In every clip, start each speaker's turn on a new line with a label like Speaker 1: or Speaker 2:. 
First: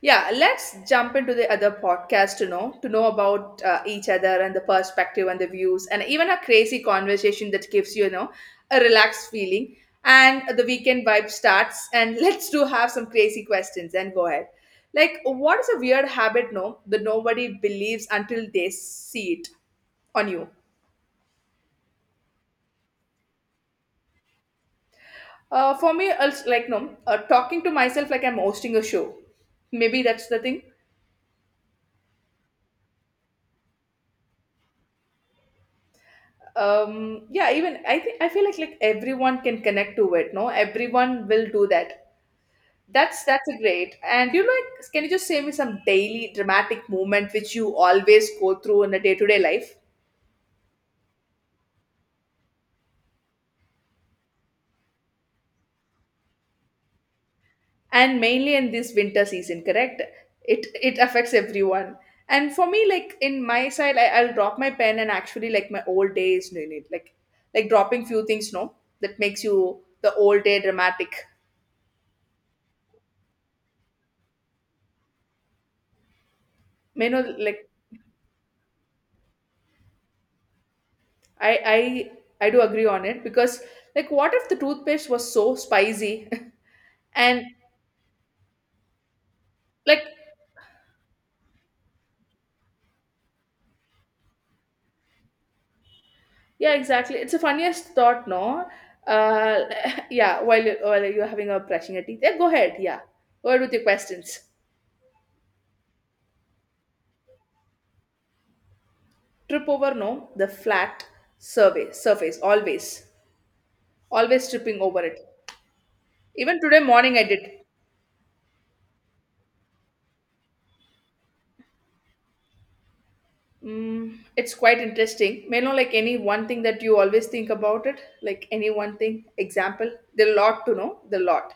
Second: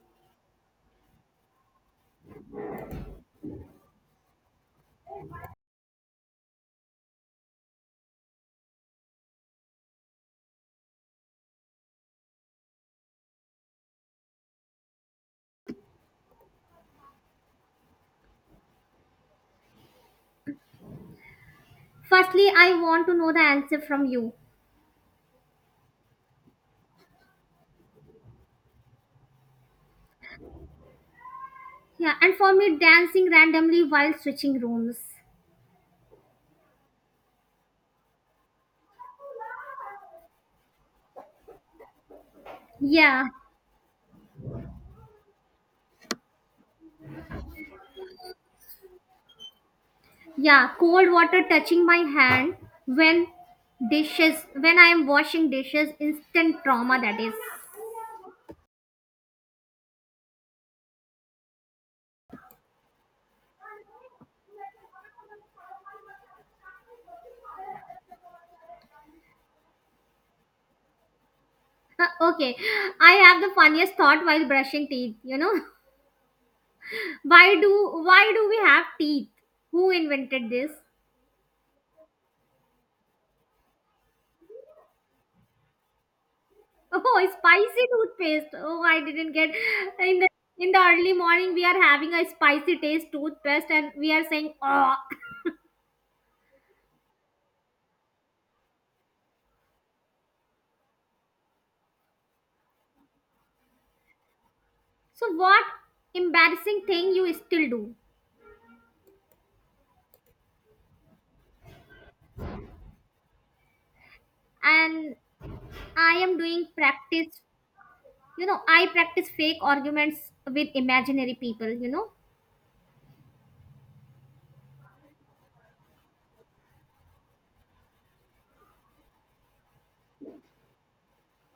Speaker 1: Yeah, let's jump into the other podcast to know about each other and the perspective and the views, and even a crazy conversation that gives you, you know a relaxed feeling and the weekend vibe starts, and let's do have some crazy questions and go ahead. Like, what is a weird habit no that nobody believes until they see it on you?
Speaker 2: Firstly, I want to know the answer from you.
Speaker 1: For me, it's like no, talking to myself like I'm hosting a show. Maybe that's the thing.
Speaker 2: Yeah, and for me, dancing randomly while switching rooms.
Speaker 1: Yeah, even I think I feel like everyone can connect to it, no, everyone will do that. that's
Speaker 2: Yeah,
Speaker 1: that's a great, and you know, like, can you just say me some daily dramatic moment which you always go through in a day-to-day life?
Speaker 2: yeah, cold water touching my hand when dishes, when I am washing dishes, instant trauma that is.
Speaker 1: And mainly in this winter season, correct? It affects everyone. And for me, like, in my side, I'll drop my pen and actually, like, my old days no need, like dropping few things no, that makes you the old day dramatic.
Speaker 2: Uh, okay, I have the funniest thought while brushing teeth.
Speaker 1: You know
Speaker 2: Why
Speaker 1: like,
Speaker 2: do why do we have teeth? Who invented this?
Speaker 1: I I do agree on it because, like, what if the toothpaste was so spicy?
Speaker 2: Oh,
Speaker 1: And
Speaker 2: spicy toothpaste. Oh, I didn't get
Speaker 1: like,
Speaker 2: in the in the early morning we are having a spicy taste toothpaste and we are saying oh.
Speaker 1: yeah exactly, it's the funniest thought no. uh yeah, while you, while you're having a brushing your teeth, yeah, go ahead, yeah, go ahead with your questions.
Speaker 2: So what embarrassing thing you still do?
Speaker 1: Trip over no the flat surface, always, always tripping over
Speaker 2: And
Speaker 1: it.
Speaker 2: I am
Speaker 1: Even
Speaker 2: doing
Speaker 1: today morning I
Speaker 2: practice.
Speaker 1: did.
Speaker 2: You know, I practice fake arguments with imaginary people.
Speaker 1: Mm, it's quite interesting, may know, like any one thing that you always think about it, like any one thing, example, the lot to know the lot.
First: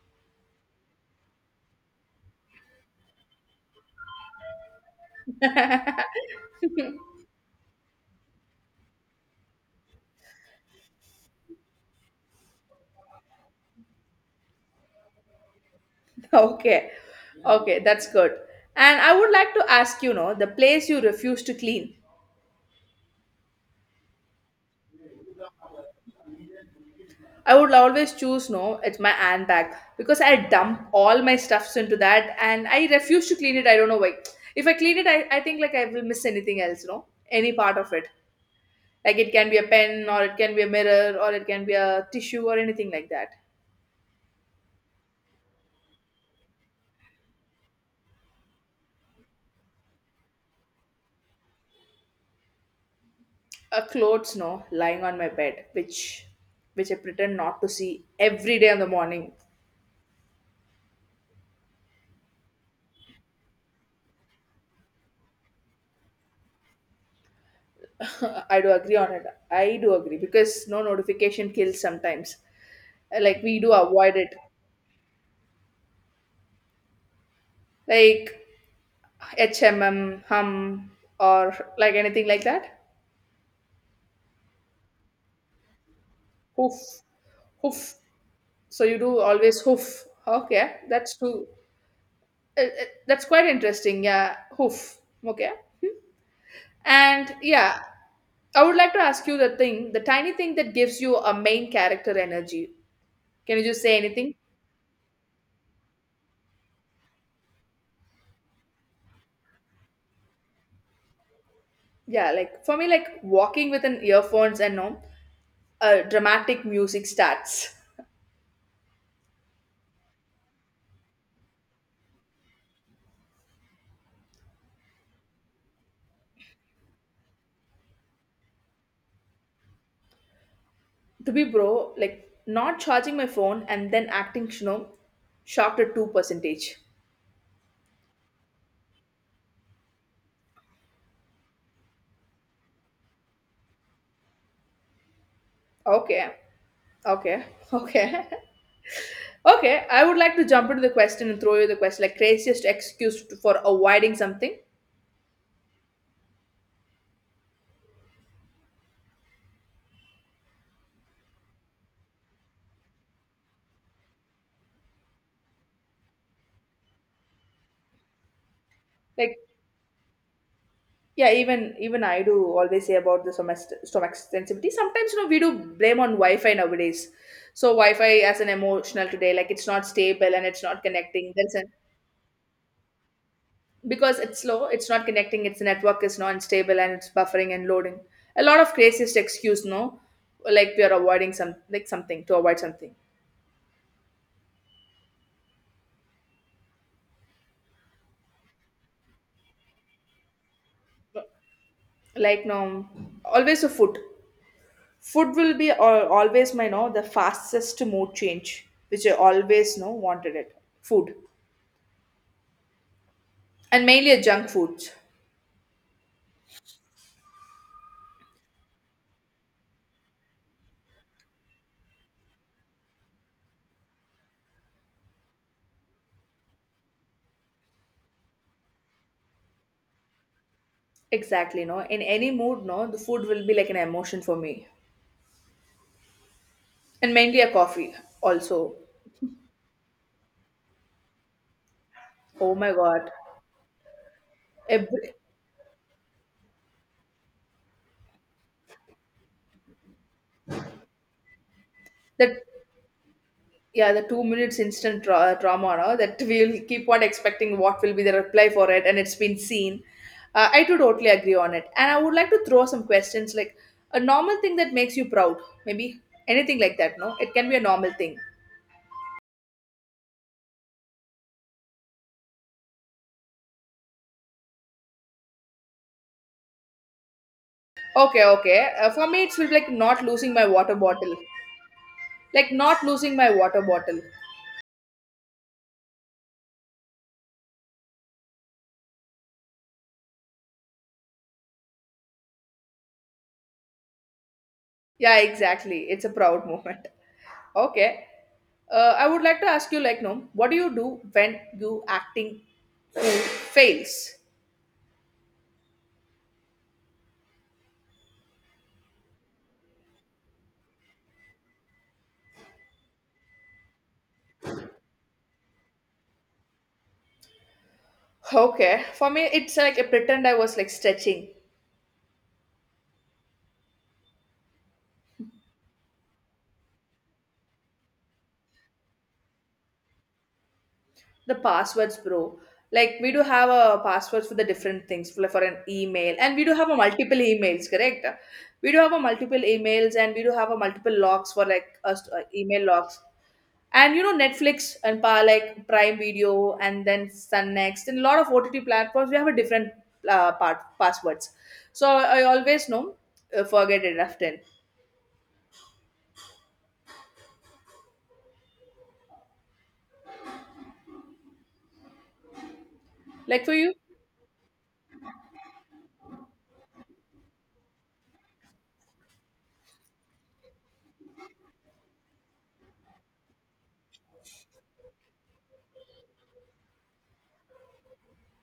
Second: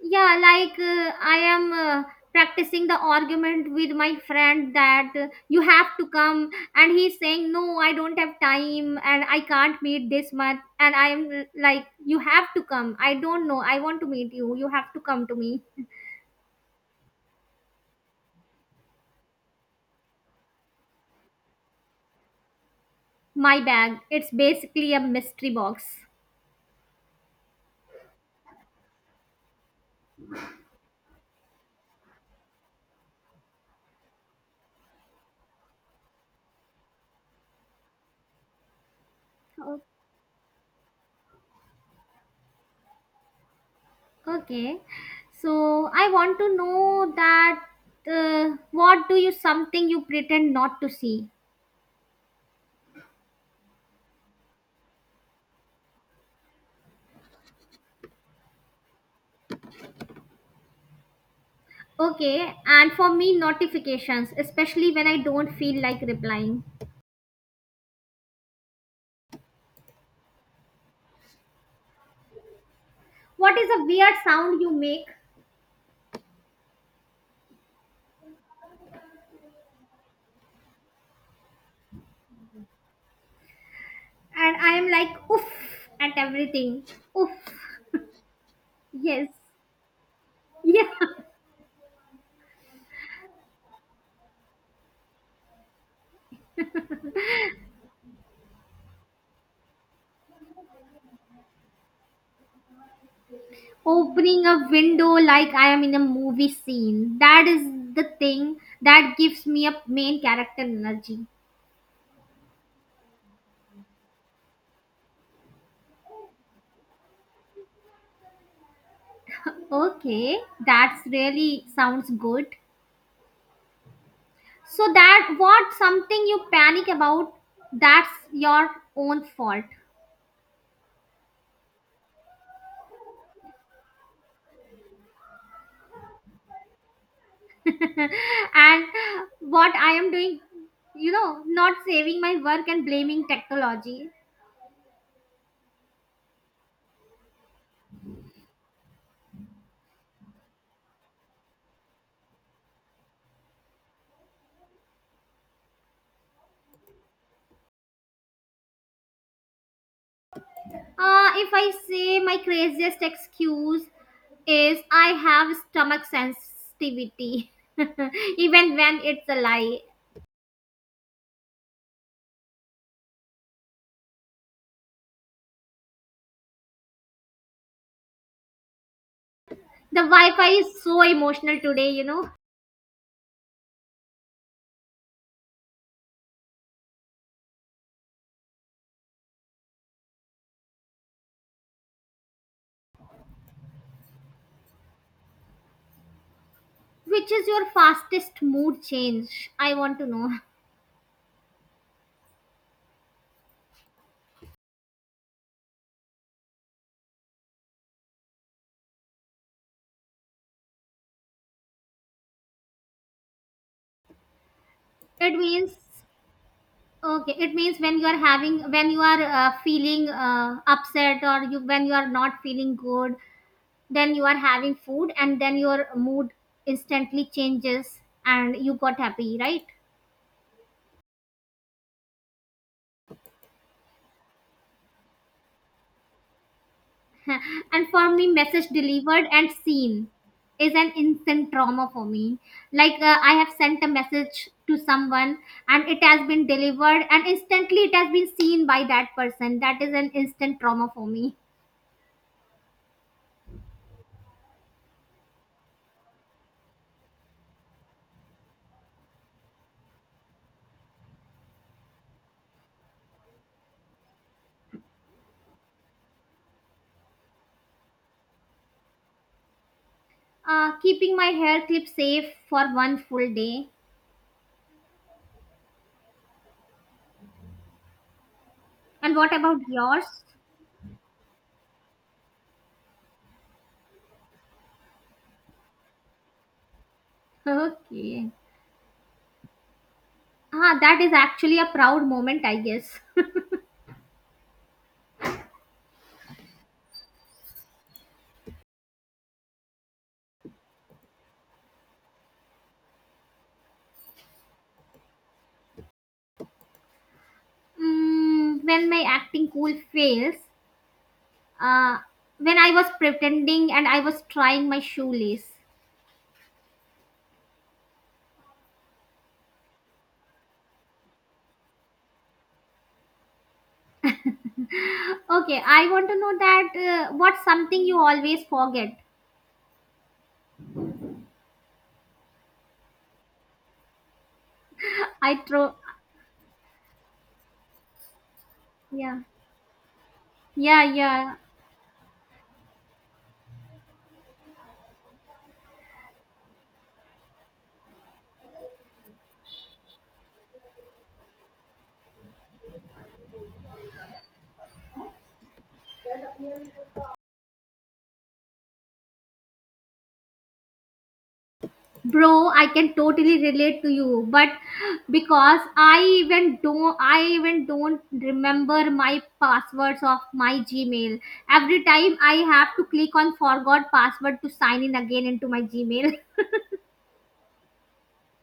Speaker 2: Yeah, like I am practicing the argument with my friend that you have to come, and he's saying, no, I don't have time and I can't meet this month. And I'm like, you have to come. I don't know. I want to meet you. You have to come to me.
Speaker 1: Okay, okay, that's good. And I would like to ask, you know, the place you refuse to clean.
Speaker 2: My bag. It's basically a mystery box.
Speaker 1: I would always choose, no, it's my handbag, because I dump all my stuffs into that and I refuse to clean it, I don't know why. If I clean it, I think like I will miss anything else, you know, any part of it, like it can be a
Speaker 2: O-
Speaker 1: pen, or it can be a mirror, or it can be a tissue, or anything like that.
Speaker 2: Okay. So I want to know that what do you something you pretend not to see?
Speaker 1: A clothes no lying on my bed, which I pretend not to see every day in the morning.
Speaker 2: Okay, and for me, notifications, especially when I don't feel like replying.
Speaker 1: I do agree on it. I do agree because no, notification kills sometimes. Like,
Speaker 2: What
Speaker 1: we
Speaker 2: is
Speaker 1: do
Speaker 2: a weird
Speaker 1: avoid it,
Speaker 2: sound you make?
Speaker 1: like, HMM, hum, or like anything like that.
Speaker 2: And I am like, oof, at everything.
Speaker 1: Hoof,
Speaker 2: Oof.
Speaker 1: hoof. So you do
Speaker 2: Yes.
Speaker 1: always hoof. Okay,
Speaker 2: Yeah.
Speaker 1: that's too. That's quite interesting. Yeah, hoof. Okay, and yeah, I would like to ask you the thing, the tiny thing that gives you a main character energy. Can you just say anything?
Speaker 2: Opening a window like I am in a movie scene. That is the thing that gives me a main character energy.
Speaker 1: Yeah, like for me, like walking with an earphones and no, dramatic music starts.
Speaker 2: Okay, that's really sounds good. So that what something you panic about, that's your own fault.
Speaker 1: To be bro, like not charging my phone and then acting, you know, shocked at two percentage.
Speaker 2: and what I am doing, not saving my work and blaming technology.
Speaker 1: Okay, okay, okay, okay. I would like to jump into the question and throw you the question, like craziest excuse for avoiding something.
Speaker 2: If I say my craziest excuse is I have stomach sensitivity, even when it's
Speaker 1: Like,
Speaker 2: a lie.
Speaker 1: yeah, even I do always say about the stomach sensitivity. Sometimes, you know, we do blame on Wi-Fi nowadays. So Wi-Fi as an emotional today, like it's not
Speaker 2: The Wi
Speaker 1: stable and
Speaker 2: Fi
Speaker 1: it's
Speaker 2: is
Speaker 1: not
Speaker 2: so
Speaker 1: connecting. There's
Speaker 2: emotional
Speaker 1: an,
Speaker 2: today.
Speaker 1: because it's slow, it's not connecting. Its network is non stable and it's buffering and loading. A lot of craziest excuse, no, like we are avoiding some, like, something to avoid something.
Speaker 2: Which is your fastest mood change? I want to know.
Speaker 1: Like no, always a food. Food will be always my no the fastest mood change, which I always no wanted it. Food, and mainly a junk food.
Speaker 2: It means, okay, it means when you are having, when you are feeling upset or you, when you are not feeling good then you are having food and then your mood instantly changes and you got happy right.
Speaker 1: Exactly, no. In any mood, no, the food will be like an emotion for me. And mainly a
Speaker 2: And
Speaker 1: coffee
Speaker 2: for me message
Speaker 1: also.
Speaker 2: delivered and seen is an instant trauma for me
Speaker 1: Oh my
Speaker 2: like
Speaker 1: god.
Speaker 2: I have sent a message to
Speaker 1: Every,
Speaker 2: someone and it has been delivered and instantly it has been seen by that person. That is an instant trauma for me.
Speaker 1: that yeah, the 2 minutes instant drama, no, that we'll keep on expecting what will be the reply for it, and it's been seen. I too totally agree on it. And I would like to throw some questions like a normal thing that makes you proud, maybe anything like that, no? It can be a normal thing.
Speaker 2: Keeping my hair clip safe for one full day.
Speaker 1: Okay, okay. For
Speaker 2: And
Speaker 1: me,
Speaker 2: what
Speaker 1: it's
Speaker 2: about
Speaker 1: like not
Speaker 2: yours?
Speaker 1: losing my water bottle. Like not losing my water bottle.
Speaker 2: Okay, ah that is actually a proud moment I guess.
Speaker 1: Yeah, exactly. It's a proud moment. Okay. I would like to ask you, like, no, what do you do when you acting pool fails?
Speaker 2: Mm, when my acting cool fails, uh, when I was pretending and I was trying my shoelace.
Speaker 1: Okay. For me, it's like I pretend I was like stretching
Speaker 2: Okay, I want to know that what's something you always forget?
Speaker 1: the passwords, bro. Like, we do have a passwords for the different things,
Speaker 2: I
Speaker 1: for an
Speaker 2: throw,
Speaker 1: email, and we do have a multiple emails, correct? We do have a
Speaker 2: yeah,
Speaker 1: multiple emails, and we do have a
Speaker 2: yeah,
Speaker 1: multiple logs
Speaker 2: yeah.
Speaker 1: for like us email logs. And you know, Netflix and like Prime Video, and then Sun Next, and a lot of OTT platforms, we have a different part passwords, so I always know, forget it often.
Speaker 2: Bro, I can totally
Speaker 1: Like for you,
Speaker 2: relate to you, but because I even don't remember my passwords of my Gmail. Every time I have to click on forgot password to sign in again into my Gmail.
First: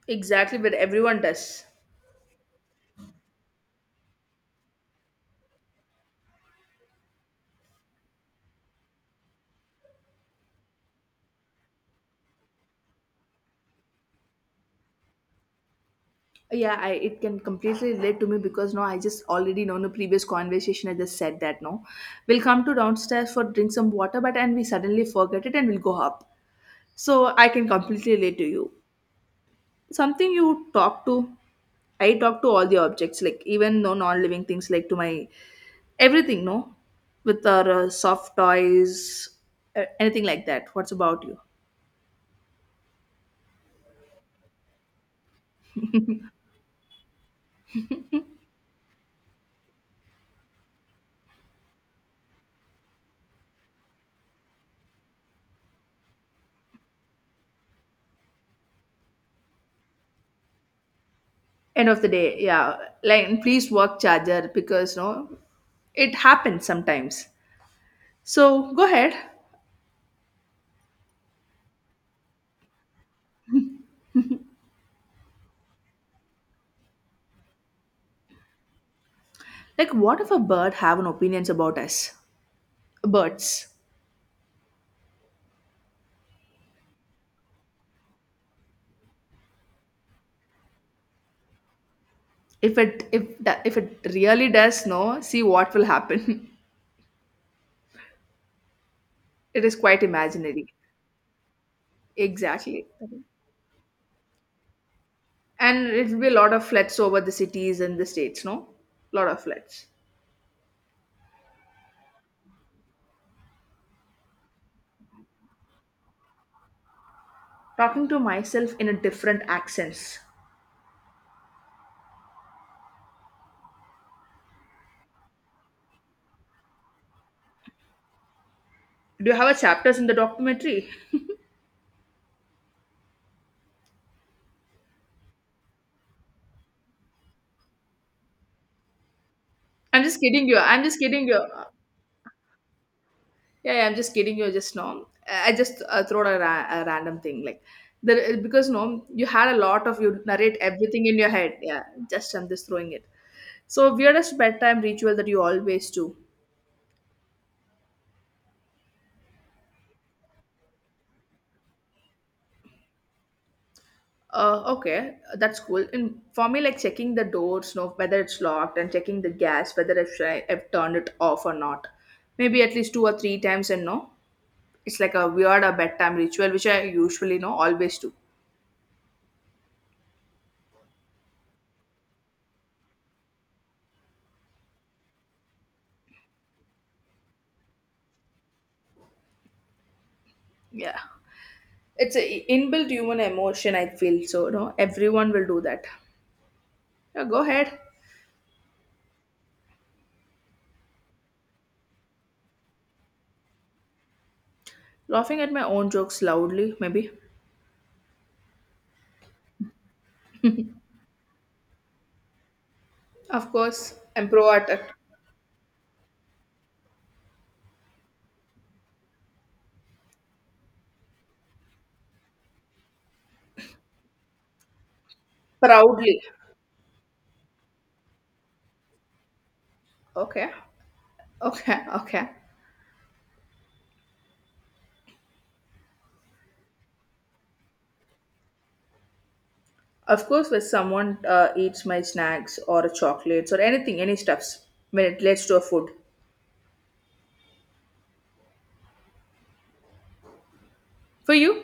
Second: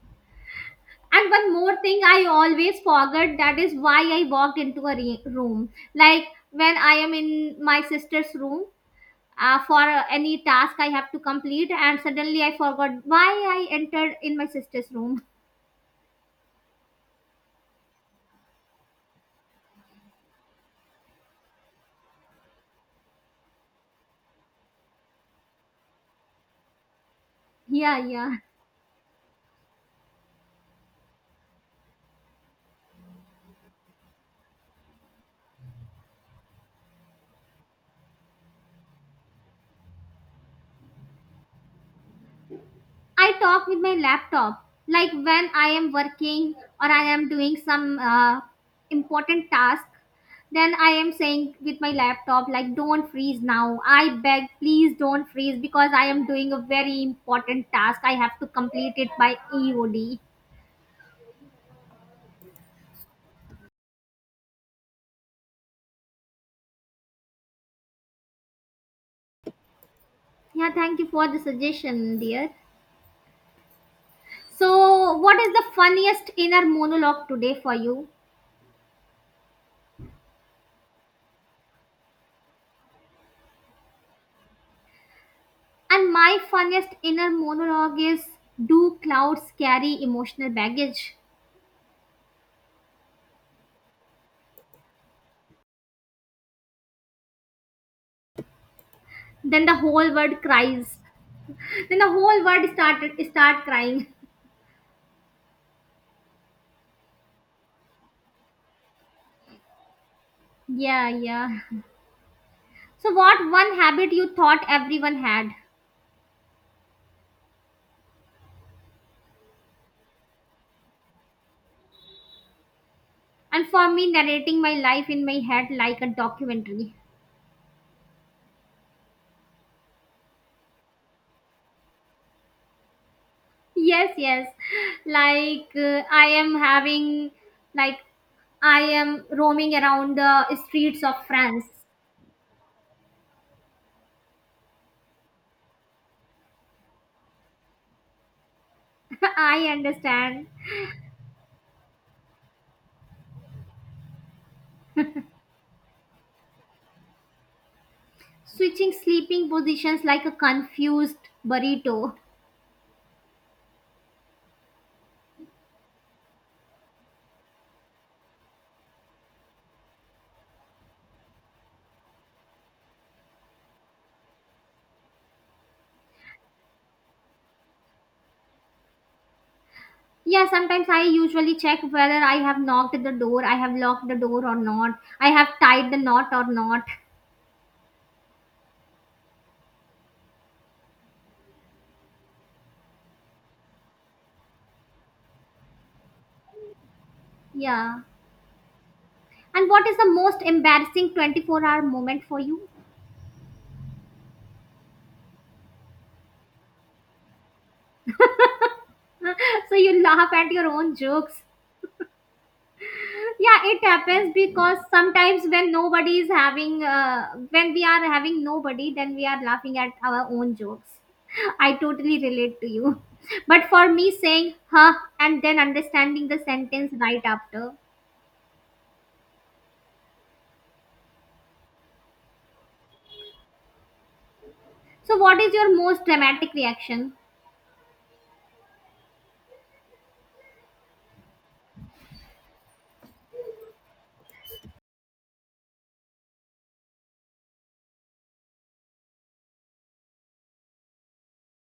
Speaker 1: exactly, but everyone
Speaker 2: And one
Speaker 1: does.
Speaker 2: more thing I always forget, that is why I walked into a room. Like when I am in my sister's room for any task I have to complete, and suddenly I forgot why I entered in my sister's room.
Speaker 1: Yeah, it can completely relate to me because no, I just already know in the previous conversation I just said that no, we'll come to downstairs for drink some water but, and we suddenly forget it and we'll go up, so I can
Speaker 2: Yeah,
Speaker 1: completely
Speaker 2: yeah.
Speaker 1: relate to you. Something you talk to. I talk to all the objects, like even no non-living things, like to my everything, no, with our soft toys, anything like that. What's about you?
Speaker 2: I talk with my laptop, like when I am working or I am doing some important task. Then I am saying with my laptop, like, don't freeze now. I beg, please don't freeze because I am doing a very important task. I have to complete it by EOD.
Speaker 1: End of the day, yeah. Like, and please work charger because no, it happens sometimes. So go ahead.
Speaker 2: Yeah, thank you for the suggestion, dear. So, what is the funniest inner monologue today for you?
Speaker 1: Like, what if a bird have an opinions about us birds?
Speaker 2: And my funniest inner monologue is, do clouds carry emotional baggage?
Speaker 1: If it, if that, if it really does, no, see what will happen.
Speaker 2: Then
Speaker 1: It
Speaker 2: the
Speaker 1: is quite
Speaker 2: whole world
Speaker 1: imaginary.
Speaker 2: cries. Then the whole world
Speaker 1: Exactly.
Speaker 2: started start crying.
Speaker 1: And it'll be a lot of flats over the cities and the states, no? Lot of flats.
Speaker 2: Yeah, yeah. So what one habit you thought everyone had?
Speaker 1: Talking to myself in a different accents.
Speaker 2: And for me, narrating my life in my head like a documentary.
Speaker 1: Do you have a chapters in the documentary?
Speaker 2: Yes, yes. Like I am having, like I am roaming
Speaker 1: I'm
Speaker 2: around
Speaker 1: just kidding
Speaker 2: the
Speaker 1: you. I'm just
Speaker 2: streets of
Speaker 1: kidding you.
Speaker 2: France.
Speaker 1: Yeah, yeah, I'm just kidding you. Just no. I just throw a, a random thing like there because no, you had a
Speaker 2: I
Speaker 1: lot of, you
Speaker 2: understand.
Speaker 1: narrate everything in your head. Yeah, just I'm just throwing it. So weirdest bedtime ritual that you always do.
Speaker 2: Switching sleeping positions like a confused burrito.
Speaker 1: Okay, that's cool. And for me, like checking the doors, know whether it's locked, and checking the gas, whether I've, I've turned it off or not. Maybe at least 2 or 3 times, and no, it's like a weird or bedtime ritual, which I usually know always do.
Speaker 2: Yeah, sometimes I usually check whether I have knocked the door, I have locked the door or not, I have tied the knot or not.
Speaker 1: Yeah, it's a inbuilt human emotion. I feel so. No, everyone will do that. Yeah, go ahead,
Speaker 2: Yeah. And what is the most embarrassing 24-hour moment for you?
Speaker 1: laughing at my own jokes loudly. Maybe,
Speaker 2: So you laugh at your own jokes.
Speaker 1: of
Speaker 2: Yeah, it
Speaker 1: course, I'm
Speaker 2: happens
Speaker 1: pro at
Speaker 2: because
Speaker 1: it,
Speaker 2: sometimes when nobody is having, when we are having nobody, then we are laughing at our own jokes. I totally relate to you. But for me, saying huh and then
Speaker 1: proudly.
Speaker 2: understanding the sentence right after.
Speaker 1: Okay, okay, okay.
Speaker 2: So, what is your most dramatic reaction?
Speaker 1: Of course, when someone eats my snacks or chocolates or anything, any stuffs, when it relates to a food. For you?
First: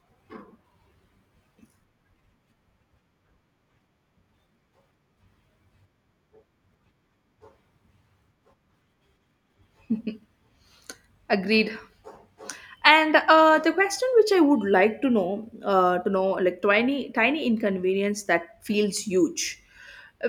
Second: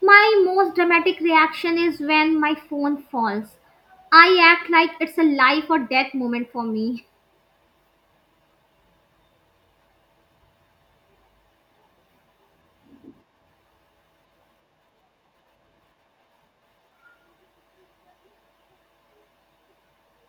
Speaker 2: My most dramatic reaction is when my phone falls. I act like it's a life or death moment for me.
Speaker 1: Agreed. And the question which I would like to know, to know, like, tiny tiny inconvenience that feels huge.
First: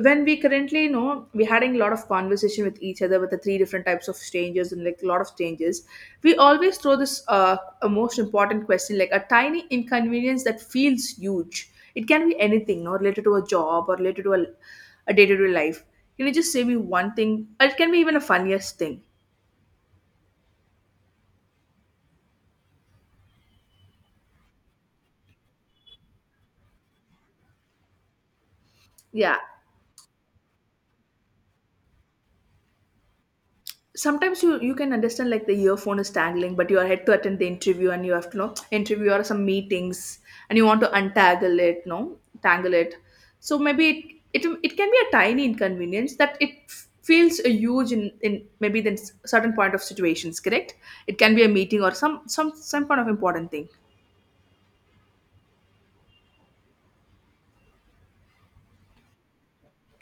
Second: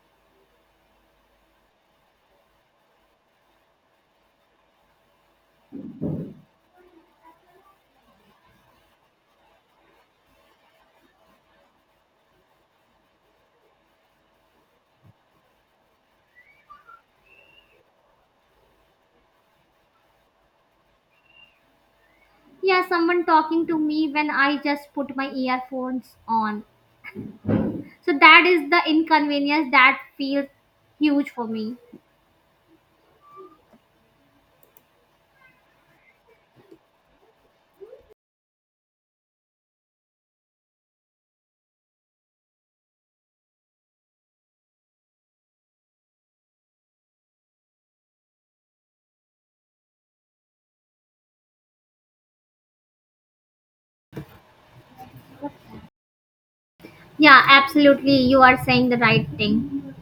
Speaker 1: When we currently, you know, we're having a lot of conversation with each other with the three different types of strangers and like a lot of changes, we always throw this a most important question, like a tiny inconvenience that feels huge. It can be anything, no, related to a job or related to a day-to-day life. Can you just say me one thing? It can be even a funniest thing.
Speaker 2: Yeah, someone talking to me when I just put my earphones on. So, that is the
Speaker 1: Yeah,
Speaker 2: inconvenience that feels huge for me.
Speaker 1: sometimes you can understand, like the earphone is tangling but you are had to attend the interview and you have to know interview or some meetings, and you want to untangle it no, tangle it. So maybe it can be a tiny inconvenience that it feels a huge in maybe the certain point of situations, correct? It can be a meeting or some, some kind of important thing.
Speaker 2: Yeah, absolutely. You are saying the right thing.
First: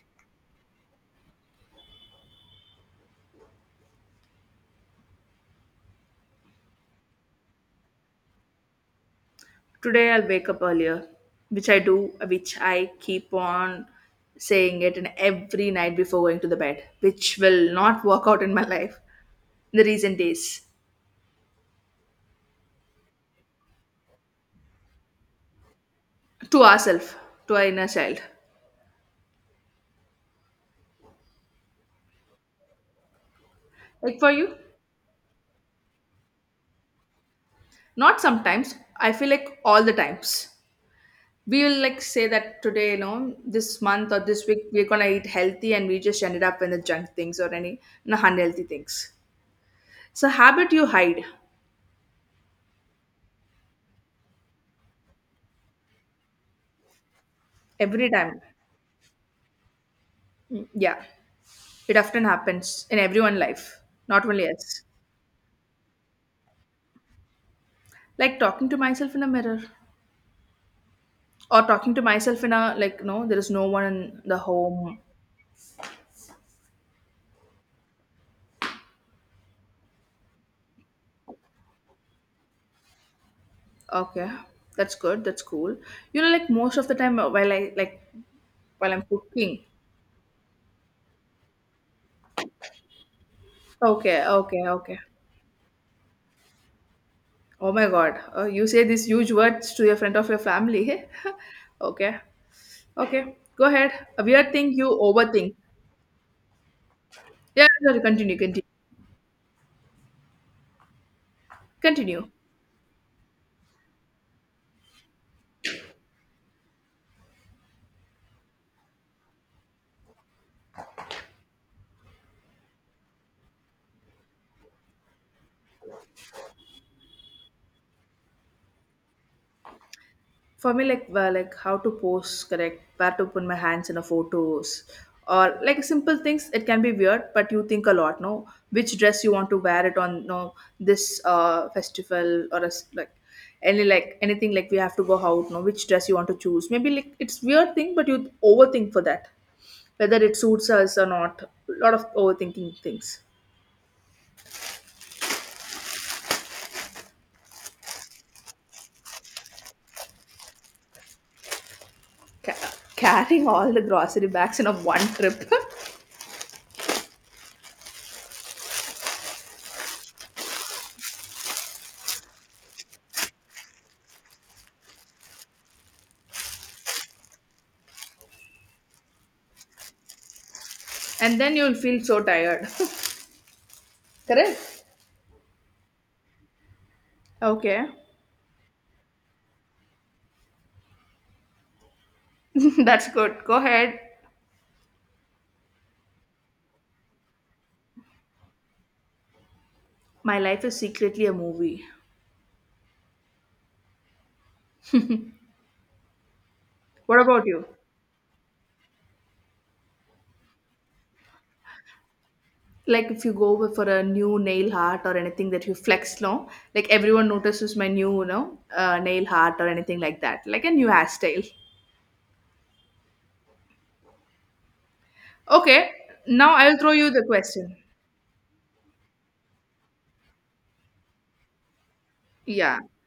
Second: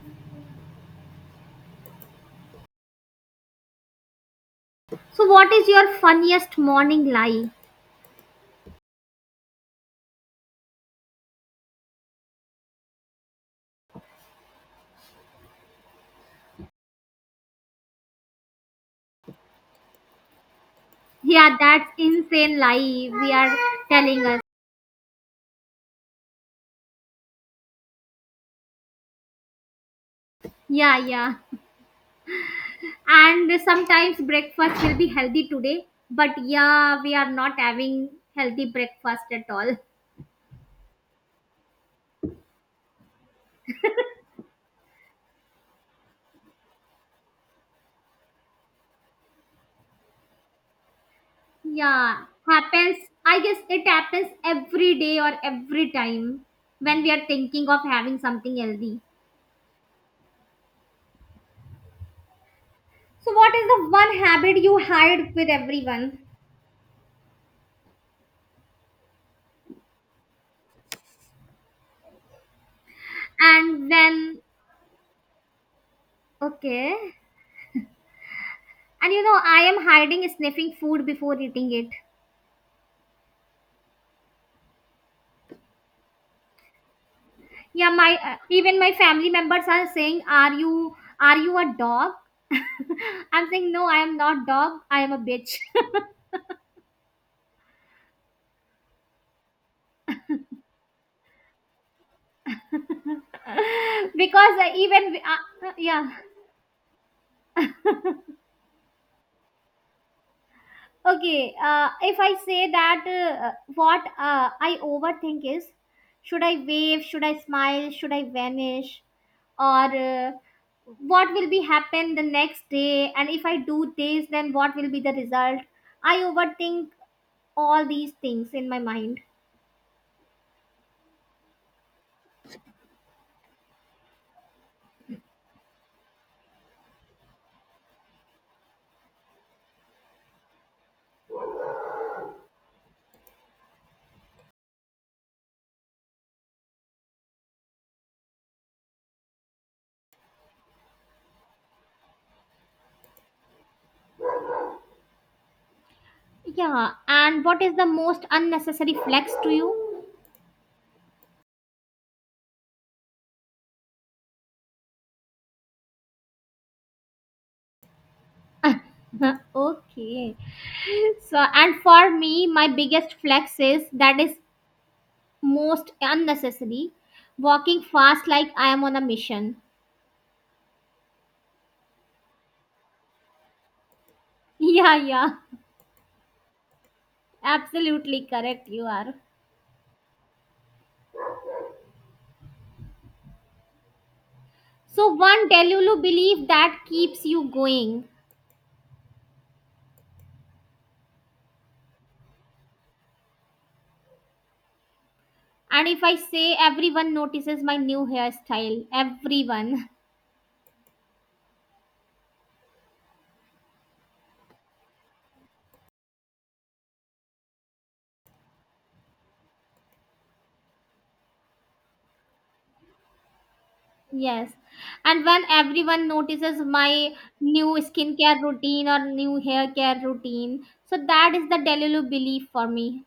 Speaker 2: So, what is your funniest morning lie?
Speaker 1: Today I'll wake up earlier, which I do, which I keep on saying it, and every night before going to the bed, which will not work out in my life in the recent days.
Speaker 2: Yeah, that's insane lie we are telling us.
Speaker 1: To ourselves, to our inner child.
Speaker 2: Yeah, yeah. And sometimes
Speaker 1: Like for you,
Speaker 2: breakfast will be healthy today, but yeah we are not having
Speaker 1: not
Speaker 2: healthy
Speaker 1: sometimes. I
Speaker 2: breakfast
Speaker 1: feel
Speaker 2: at
Speaker 1: like
Speaker 2: all.
Speaker 1: all the times. We will like say that today, you know, this month or this week, we're gonna eat healthy, and we just ended up in the junk things or any, you know, unhealthy things. So habit you hide
Speaker 2: Yeah, happens, I guess it happens every day or every time when we are thinking of
Speaker 1: every
Speaker 2: having
Speaker 1: time.
Speaker 2: something healthy.
Speaker 1: Mm, yeah, it often happens in
Speaker 2: So,
Speaker 1: everyone's
Speaker 2: what is
Speaker 1: life,
Speaker 2: the one
Speaker 1: not only
Speaker 2: habit you
Speaker 1: us.
Speaker 2: hide with everyone?
Speaker 1: Like talking to myself in a mirror, or talking to myself in a, like, no, there is no one
Speaker 2: And
Speaker 1: in the
Speaker 2: then
Speaker 1: home.
Speaker 2: okay, and I am hiding sniffing food before eating it.
Speaker 1: Okay, that's good. That's cool. You know, like most of the time while I
Speaker 2: Yeah,
Speaker 1: like
Speaker 2: my even my
Speaker 1: while I'm
Speaker 2: family
Speaker 1: cooking.
Speaker 2: members are saying, are you, are you a dog? I'm saying no, I am
Speaker 1: Okay,
Speaker 2: not
Speaker 1: okay,
Speaker 2: dog.
Speaker 1: okay.
Speaker 2: I am a bitch.
Speaker 1: Oh my God, you say these huge words to your friend of your family. Okay, okay. Go ahead. A weird
Speaker 2: Because
Speaker 1: thing you
Speaker 2: even
Speaker 1: overthink.
Speaker 2: yeah.
Speaker 1: Yeah, sorry. Continue, continue,
Speaker 2: Okay, if
Speaker 1: continue.
Speaker 2: I say that what I overthink is, should I wave, should I smile, should I vanish, or uh, what will be happen the next day, and if I do this then what will be the result? I overthink all these things in my mind.
Speaker 1: For me, like well, like how to pose correct, where to put my hands in a photos, or like simple things, it can be weird but you think a lot, no? Which dress you want to wear it on, no, this festival, or as like any, like anything, like we have to go out, no? Which dress you want to choose, maybe like it's weird thing, but you overthink for that, whether it suits us or not. A lot of overthinking things.
Speaker 2: Yeah, and what is the most unnecessary flex to you?
Speaker 1: Carrying all the grocery bags in a one trip.
Speaker 2: Okay, so and for me my biggest flex, is that is most unnecessary, walking fast like I am on a mission.
Speaker 1: And then you'll feel so tired. Correct.
Speaker 2: Yeah, yeah,
Speaker 1: Okay.
Speaker 2: absolutely correct you are.
Speaker 1: That's good. Go ahead.
Speaker 2: So one delulu belief that keeps you going,
Speaker 1: My life is secretly a movie.
Speaker 2: and if I say everyone
Speaker 1: What about
Speaker 2: notices
Speaker 1: you?
Speaker 2: my new hairstyle, everyone.
Speaker 1: Like if you go for a new nail art or anything that you flex, no? Like everyone notices my new, nail art or anything like that. Like a new hairstyle.
Speaker 2: Yes. And when
Speaker 1: Okay.
Speaker 2: everyone
Speaker 1: Now
Speaker 2: notices
Speaker 1: I'll throw you
Speaker 2: my
Speaker 1: the
Speaker 2: new
Speaker 1: question.
Speaker 2: skincare routine or new hair care routine, so that is the Delulu belief for
Speaker 1: Yeah.
Speaker 2: me.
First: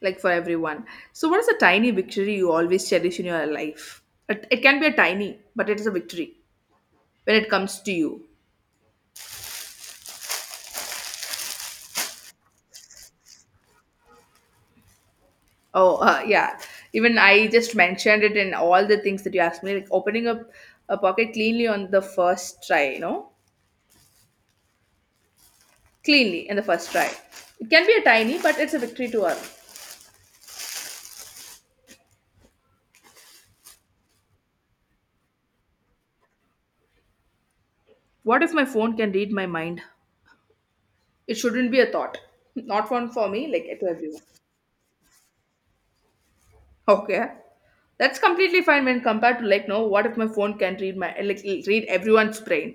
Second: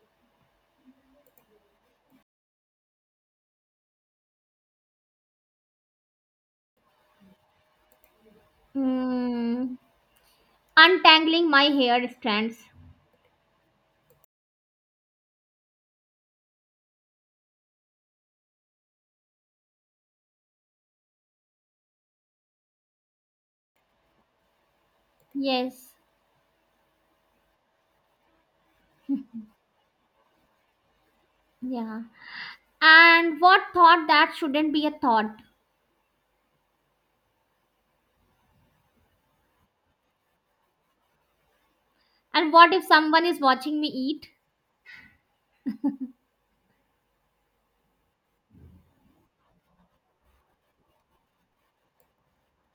Speaker 1: Like for everyone. So what is a tiny victory you always cherish in your life? It can be a tiny, but it is a victory when it comes to you.
Speaker 2: Mm, untangling my hair strands.
Speaker 1: Oh, yeah. Even I just mentioned it in all the things that you asked me, like opening up a pocket cleanly on the first try, you know?
Speaker 2: Yes.
Speaker 1: Cleanly in the first try. It can be a tiny, but it's a victory to earn.
Speaker 2: Yeah. And what thought that shouldn't be a thought?
Speaker 1: What if my phone can read my mind? It shouldn't be a thought.
Speaker 2: And what if
Speaker 1: Not one
Speaker 2: someone
Speaker 1: for
Speaker 2: is
Speaker 1: me, like
Speaker 2: watching me
Speaker 1: to everyone.
Speaker 2: eat?
Speaker 1: Okay. That's completely fine when compared to, like, no, what if my phone can read my, like, read everyone's brain?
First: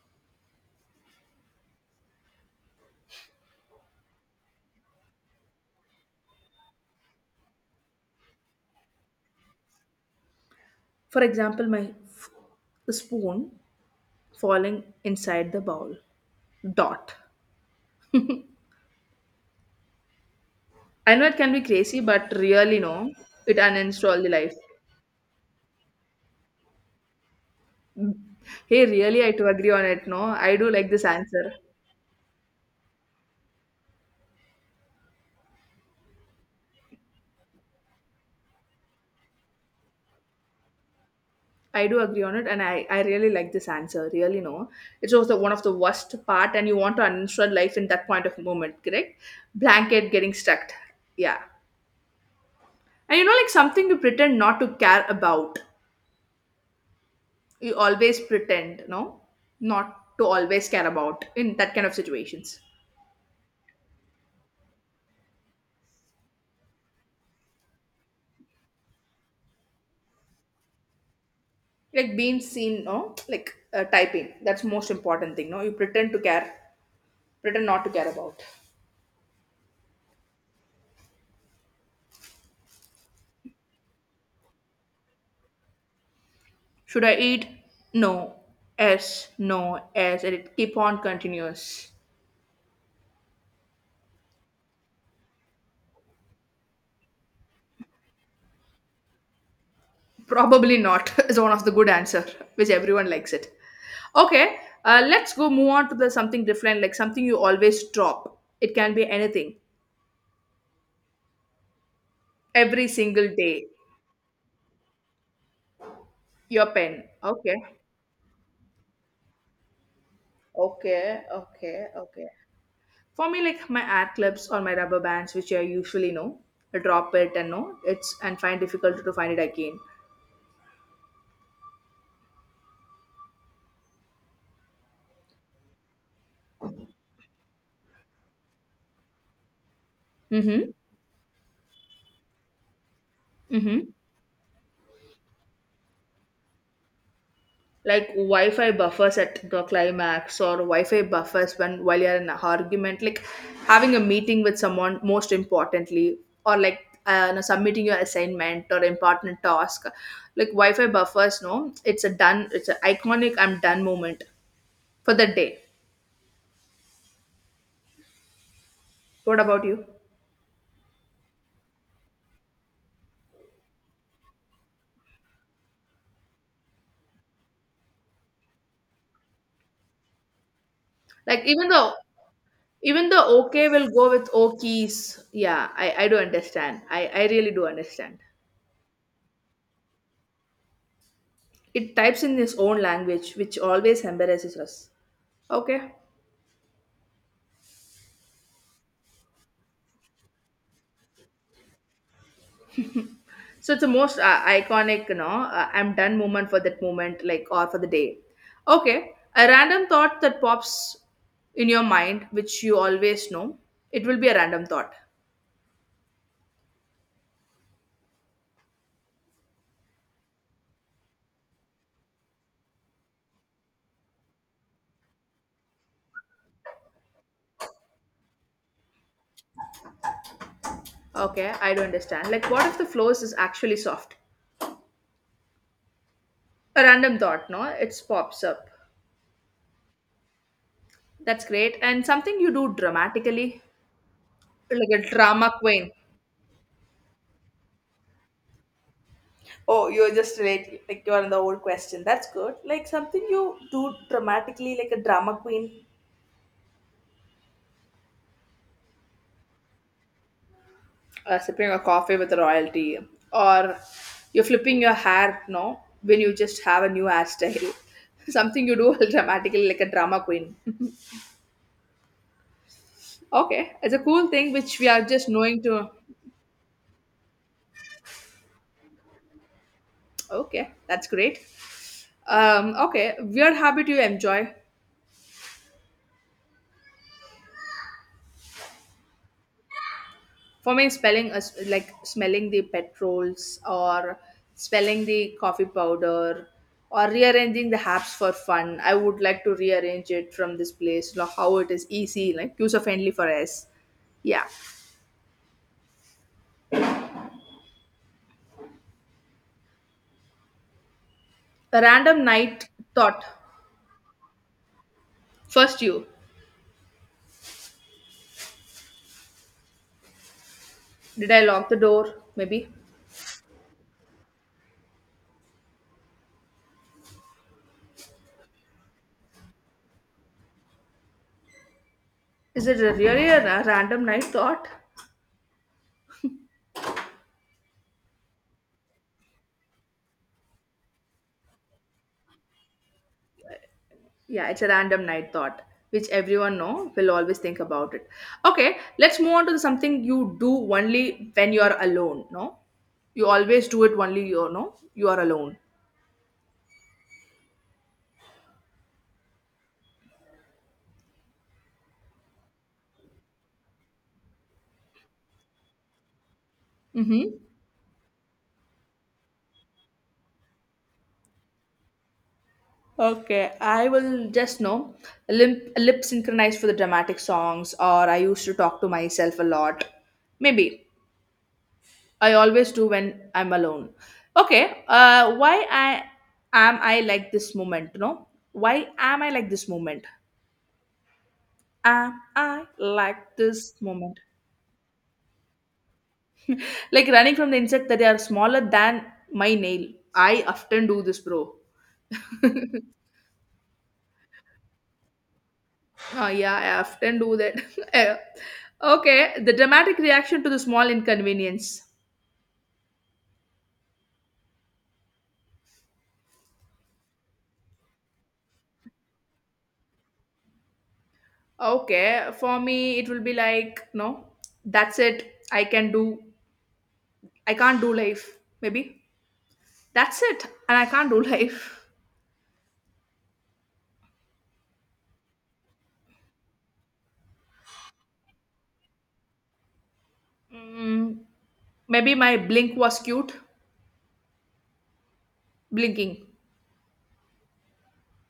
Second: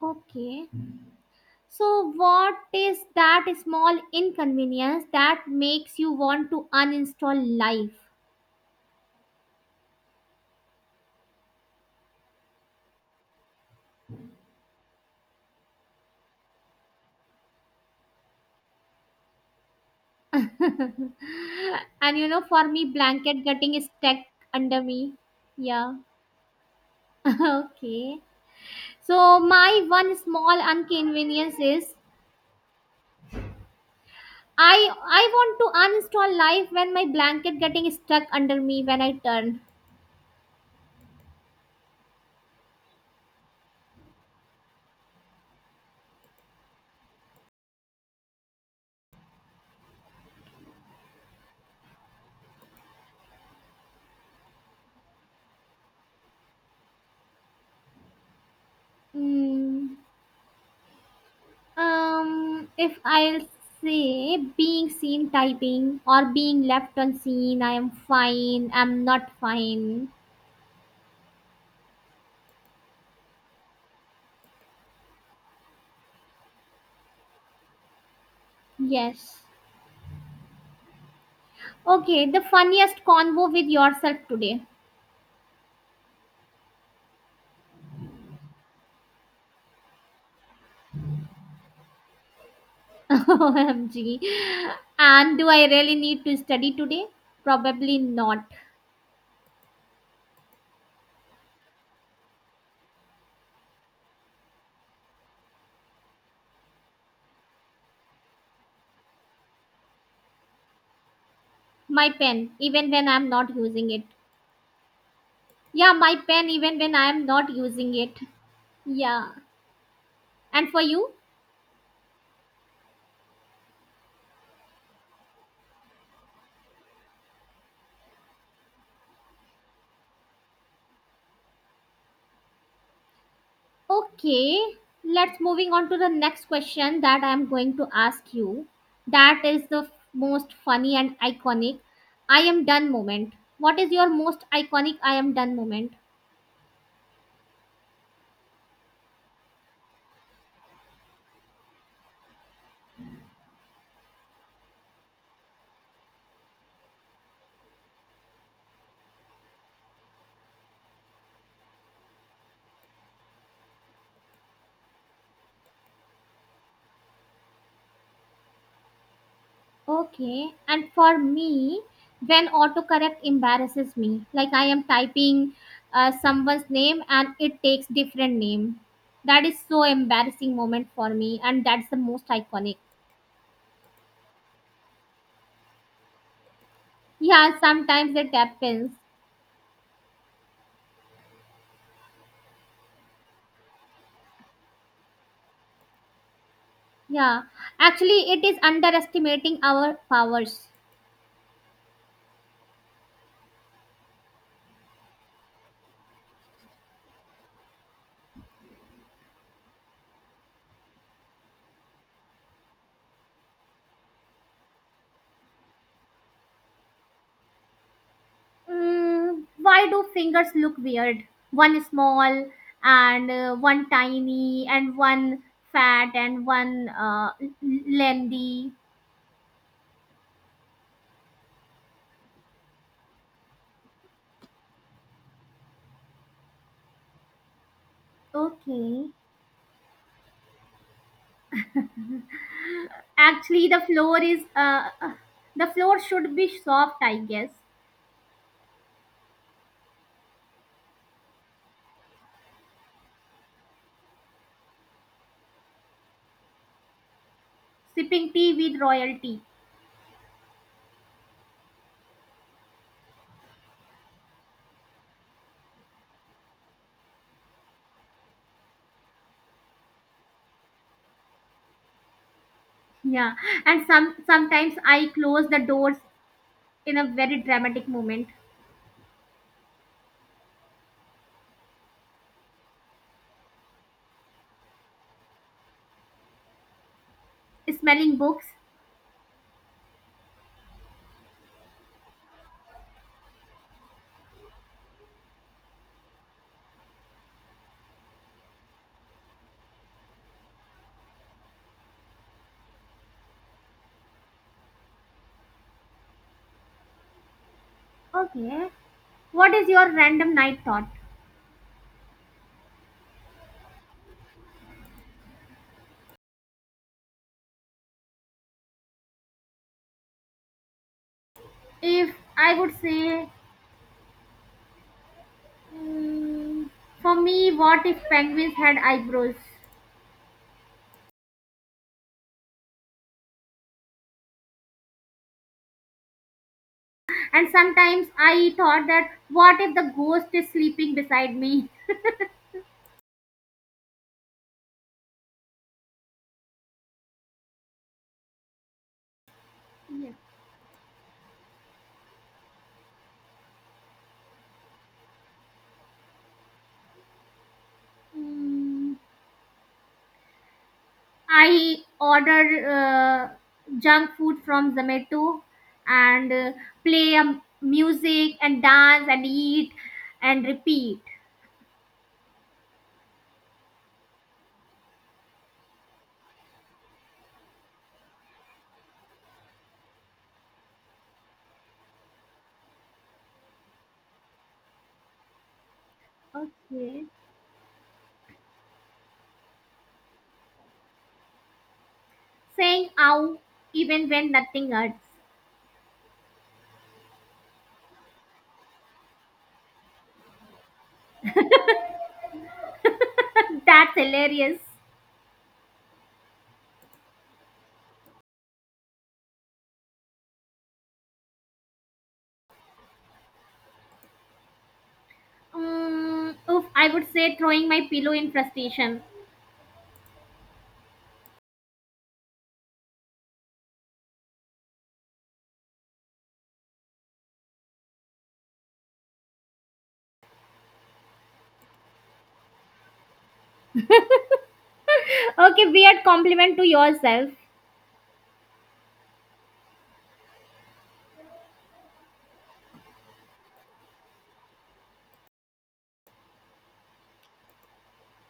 Speaker 2: Okay. So, what is that small inconvenience that makes you want to uninstall life?
Speaker 1: For example, my, the spoon falling inside the bowl. Dot. I know it can be crazy,
Speaker 2: And
Speaker 1: but
Speaker 2: for
Speaker 1: really,
Speaker 2: me,
Speaker 1: no,
Speaker 2: blanket
Speaker 1: it
Speaker 2: getting stuck
Speaker 1: uninstall the life.
Speaker 2: under me. Yeah. Okay.
Speaker 1: Hey, really, I
Speaker 2: So
Speaker 1: do agree on
Speaker 2: my
Speaker 1: it.
Speaker 2: one
Speaker 1: No, I
Speaker 2: small
Speaker 1: do like this answer.
Speaker 2: inconvenience is, I want to uninstall live when my blanket getting stuck under me when I turn.
Speaker 1: I do agree on it, and I really like this answer. Really, no, it was the one of the worst part, and you want to uninstall life in that point of moment, correct? Blanket getting stuck. Yeah, and like something you pretend not to care about. You always pretend, no,
Speaker 2: Mm,
Speaker 1: not to always care about in that kind of situations.
Speaker 2: if I'll say being seen typing or being left unseen, I am fine. I'm not fine.
Speaker 1: Like being seen, no, like typing, that's most important thing, no, you pretend to care, pretend not to care about.
Speaker 2: Yes. Okay. The funniest convo with yourself today.
Speaker 1: Should I eat? No. Yes. No. Yes. And it keep on continuous.
Speaker 2: OMG. And do I really need to study today? Probably not.
Speaker 1: Probably not. Is one of the good answer which everyone likes it. Okay. Let's go move on to the something different, like something you always drop, it can be anything.
Speaker 2: My pen,
Speaker 1: Every
Speaker 2: even when I'm
Speaker 1: single
Speaker 2: not
Speaker 1: day.
Speaker 2: using it. Yeah, my pen,
Speaker 1: Your
Speaker 2: even when
Speaker 1: pen.
Speaker 2: I'm not
Speaker 1: Okay,
Speaker 2: using it. Yeah. And for you?
Speaker 1: okay, okay, okay. For me, like my ad clips or my rubber bands, which I usually know, I drop it and know it's and find difficult to find it again.
Speaker 2: Okay. Let's moving on to the next question that I'm going to ask you. That is the most
Speaker 1: Mm-hmm.
Speaker 2: funny and iconic I am done moment. What
Speaker 1: Mm-hmm.
Speaker 2: is your most iconic I am done moment?
Speaker 1: Like Wi-Fi buffers at the climax, or Wi-Fi buffers when while you're in an argument, like having a meeting with someone most importantly, or like submitting your assignment or important task. Like Wi-Fi buffers, no, it's a done, it's an iconic I'm done moment for the day. What about you?
Speaker 2: Okay. And for me, when autocorrect embarrasses me, like I am typing someone's name and it takes different name. That is so embarrassing moment for me
Speaker 1: Like
Speaker 2: and
Speaker 1: even
Speaker 2: that's
Speaker 1: though,
Speaker 2: the most iconic.
Speaker 1: even the okay will go with okies. Yeah, I do understand. I really
Speaker 2: Yeah,
Speaker 1: do
Speaker 2: sometimes
Speaker 1: understand.
Speaker 2: it happens.
Speaker 1: It types in its own language, which always embarrasses us. Okay.
Speaker 2: Yeah. Actually, it is underestimating our powers.
Speaker 1: So it's the most iconic, I'm done moment for that moment, like, or for the day. Okay. A random thought that pops in your mind, which you always know, it will be a random thought.
Speaker 2: Mm, why do fingers look weird? One small and one tiny and one fat and one lengthy.
Speaker 1: Okay, I do understand. Like, what if the floors is actually soft? A random thought, no? It pops up.
Speaker 2: Okay.
Speaker 1: That's great. And something you do dramatically.
Speaker 2: Actually, the floor is
Speaker 1: Like a drama
Speaker 2: the
Speaker 1: queen.
Speaker 2: floor should be soft, I guess.
Speaker 1: Oh, you're just late. Like you're in the old question. That's good. Like something you do dramatically, like a drama queen.
Speaker 2: Sipping tea with royalty.
Speaker 1: Sipping a coffee with royalty, or you're flipping your hair, no, when you just have a new hairstyle. Something you do dramatically, like a drama queen.
Speaker 2: Yeah,
Speaker 1: Okay,
Speaker 2: and
Speaker 1: it's a cool thing
Speaker 2: sometimes
Speaker 1: which we are
Speaker 2: I
Speaker 1: just
Speaker 2: close the
Speaker 1: knowing to.
Speaker 2: doors in a very dramatic moment.
Speaker 1: Okay, that's great. Okay, weird habit you enjoy.
Speaker 2: Smelling books.
Speaker 1: For me, spelling is like smelling the petrols, or spelling the coffee powder, or rearranging the apps for fun. I would like to rearrange it from this place, like how it is easy, like user friendly for us. Yeah.
Speaker 2: Okay. What is your random night thought?
Speaker 1: A random night thought. First, you. Did I lock the
Speaker 2: If
Speaker 1: door?
Speaker 2: I
Speaker 1: Maybe.
Speaker 2: would say, mm, for me, what if penguins had eyebrows?
Speaker 1: Is it a really a random night thought?
Speaker 2: And sometimes I thought that, what if the ghost is sleeping beside me?
Speaker 1: Yeah, it's a random night thought, which everyone know will always think about it. Okay, let's move on to something
Speaker 2: Yes.
Speaker 1: you do only when you are alone. No, you always do it only. You know you are alone.
Speaker 2: Mm, I order junk food from Zomato and play
Speaker 1: Mm-hmm.
Speaker 2: music and dance and eat and repeat.
Speaker 1: Okay, I will just know lip synchronize for the dramatic songs, or I used to talk to myself a lot. Maybe I always do when I'm alone. Okay, why I am I
Speaker 2: Okay.
Speaker 1: like this moment? No, why am I like this moment? Am I
Speaker 2: Saying
Speaker 1: like
Speaker 2: ow
Speaker 1: this
Speaker 2: even
Speaker 1: moment?
Speaker 2: when nothing hurts.
Speaker 1: Like running from the insect that they are smaller than my nail. I often do this, bro.
Speaker 2: That's hilarious.
Speaker 1: Oh, yeah, I often do that. Yeah. Okay, the dramatic reaction to the small inconvenience.
Speaker 2: Mm, oof, I would say throwing my pillow in frustration.
Speaker 1: Okay, for me, it will be like, no, that's it. I can't do life. Maybe that's it, and I can't do life.
Speaker 2: Okay, weird compliment to yourself.
Speaker 1: Mm, maybe my blink was cute, blinking.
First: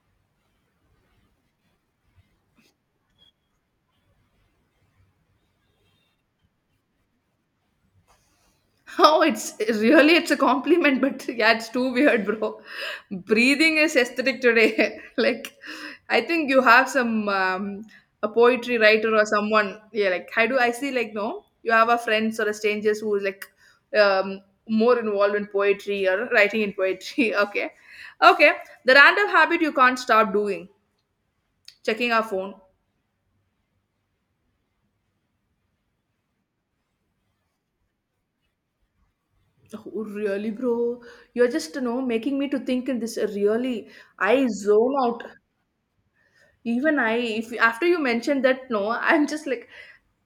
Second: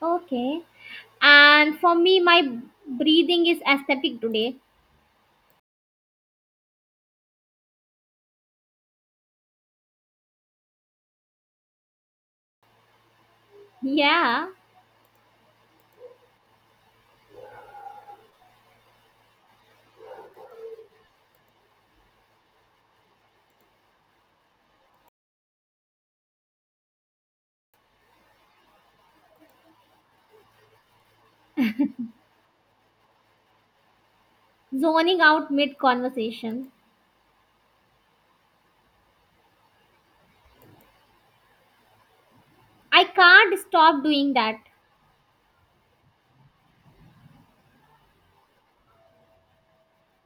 Speaker 2: Okay. And for me, my breathing is aesthetic today.
Speaker 1: Oh, it's really, it's a compliment, but yeah, it's too weird, bro. Breathing is aesthetic
Speaker 2: Yeah.
Speaker 1: today. Like, I think you have some a poetry writer or someone. Yeah, like I do. I see like no, you have a friends or a strangers who is like um, more involved in poetry or writing in poetry. Okay, okay. The random habit you can't stop doing: checking our phone.
Speaker 2: Zoning out mid conversation.
Speaker 1: Oh, really, bro? You're just making me to think in
Speaker 2: I
Speaker 1: this
Speaker 2: can't
Speaker 1: really.
Speaker 2: stop doing
Speaker 1: I
Speaker 2: that.
Speaker 1: zone out. Even I, if after you mentioned that, no, I'm just like,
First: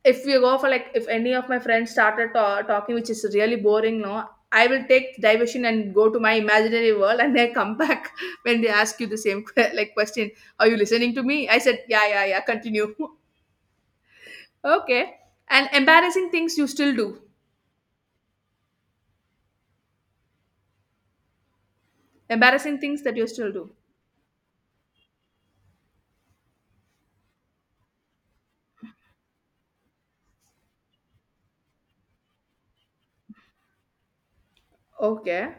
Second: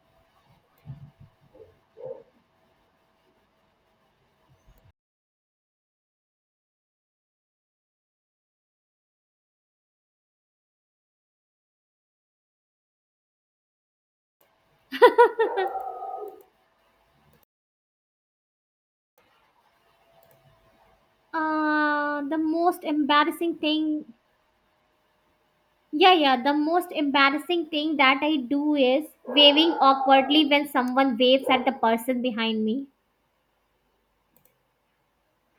Speaker 1: if we go for like, if any of my friends started talking, which is really boring, no, I will take diversion and go to my imaginary world, and I come back when they ask you the same like question. Are you listening to me? I said, yeah, yeah, yeah. Continue. Okay. And embarrassing things you still do.
Speaker 2: The
Speaker 1: Embarrassing
Speaker 2: most
Speaker 1: things that you still
Speaker 2: embarrassing
Speaker 1: do.
Speaker 2: thing, yeah, yeah, the most embarrassing thing that I do is waving awkwardly when someone waves at the person behind me.
Speaker 1: Okay.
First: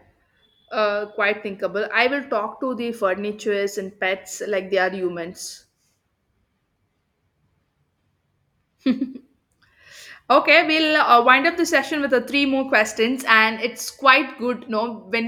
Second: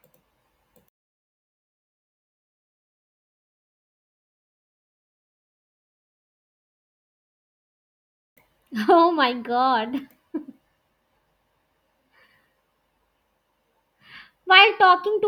Speaker 1: Quite thinkable. I will talk to the furnitures and pets like they are humans.
Speaker 2: Oh my god.
Speaker 1: Okay, we'll wind up the session with three more questions, and it's quite good,
Speaker 2: While talking
Speaker 1: when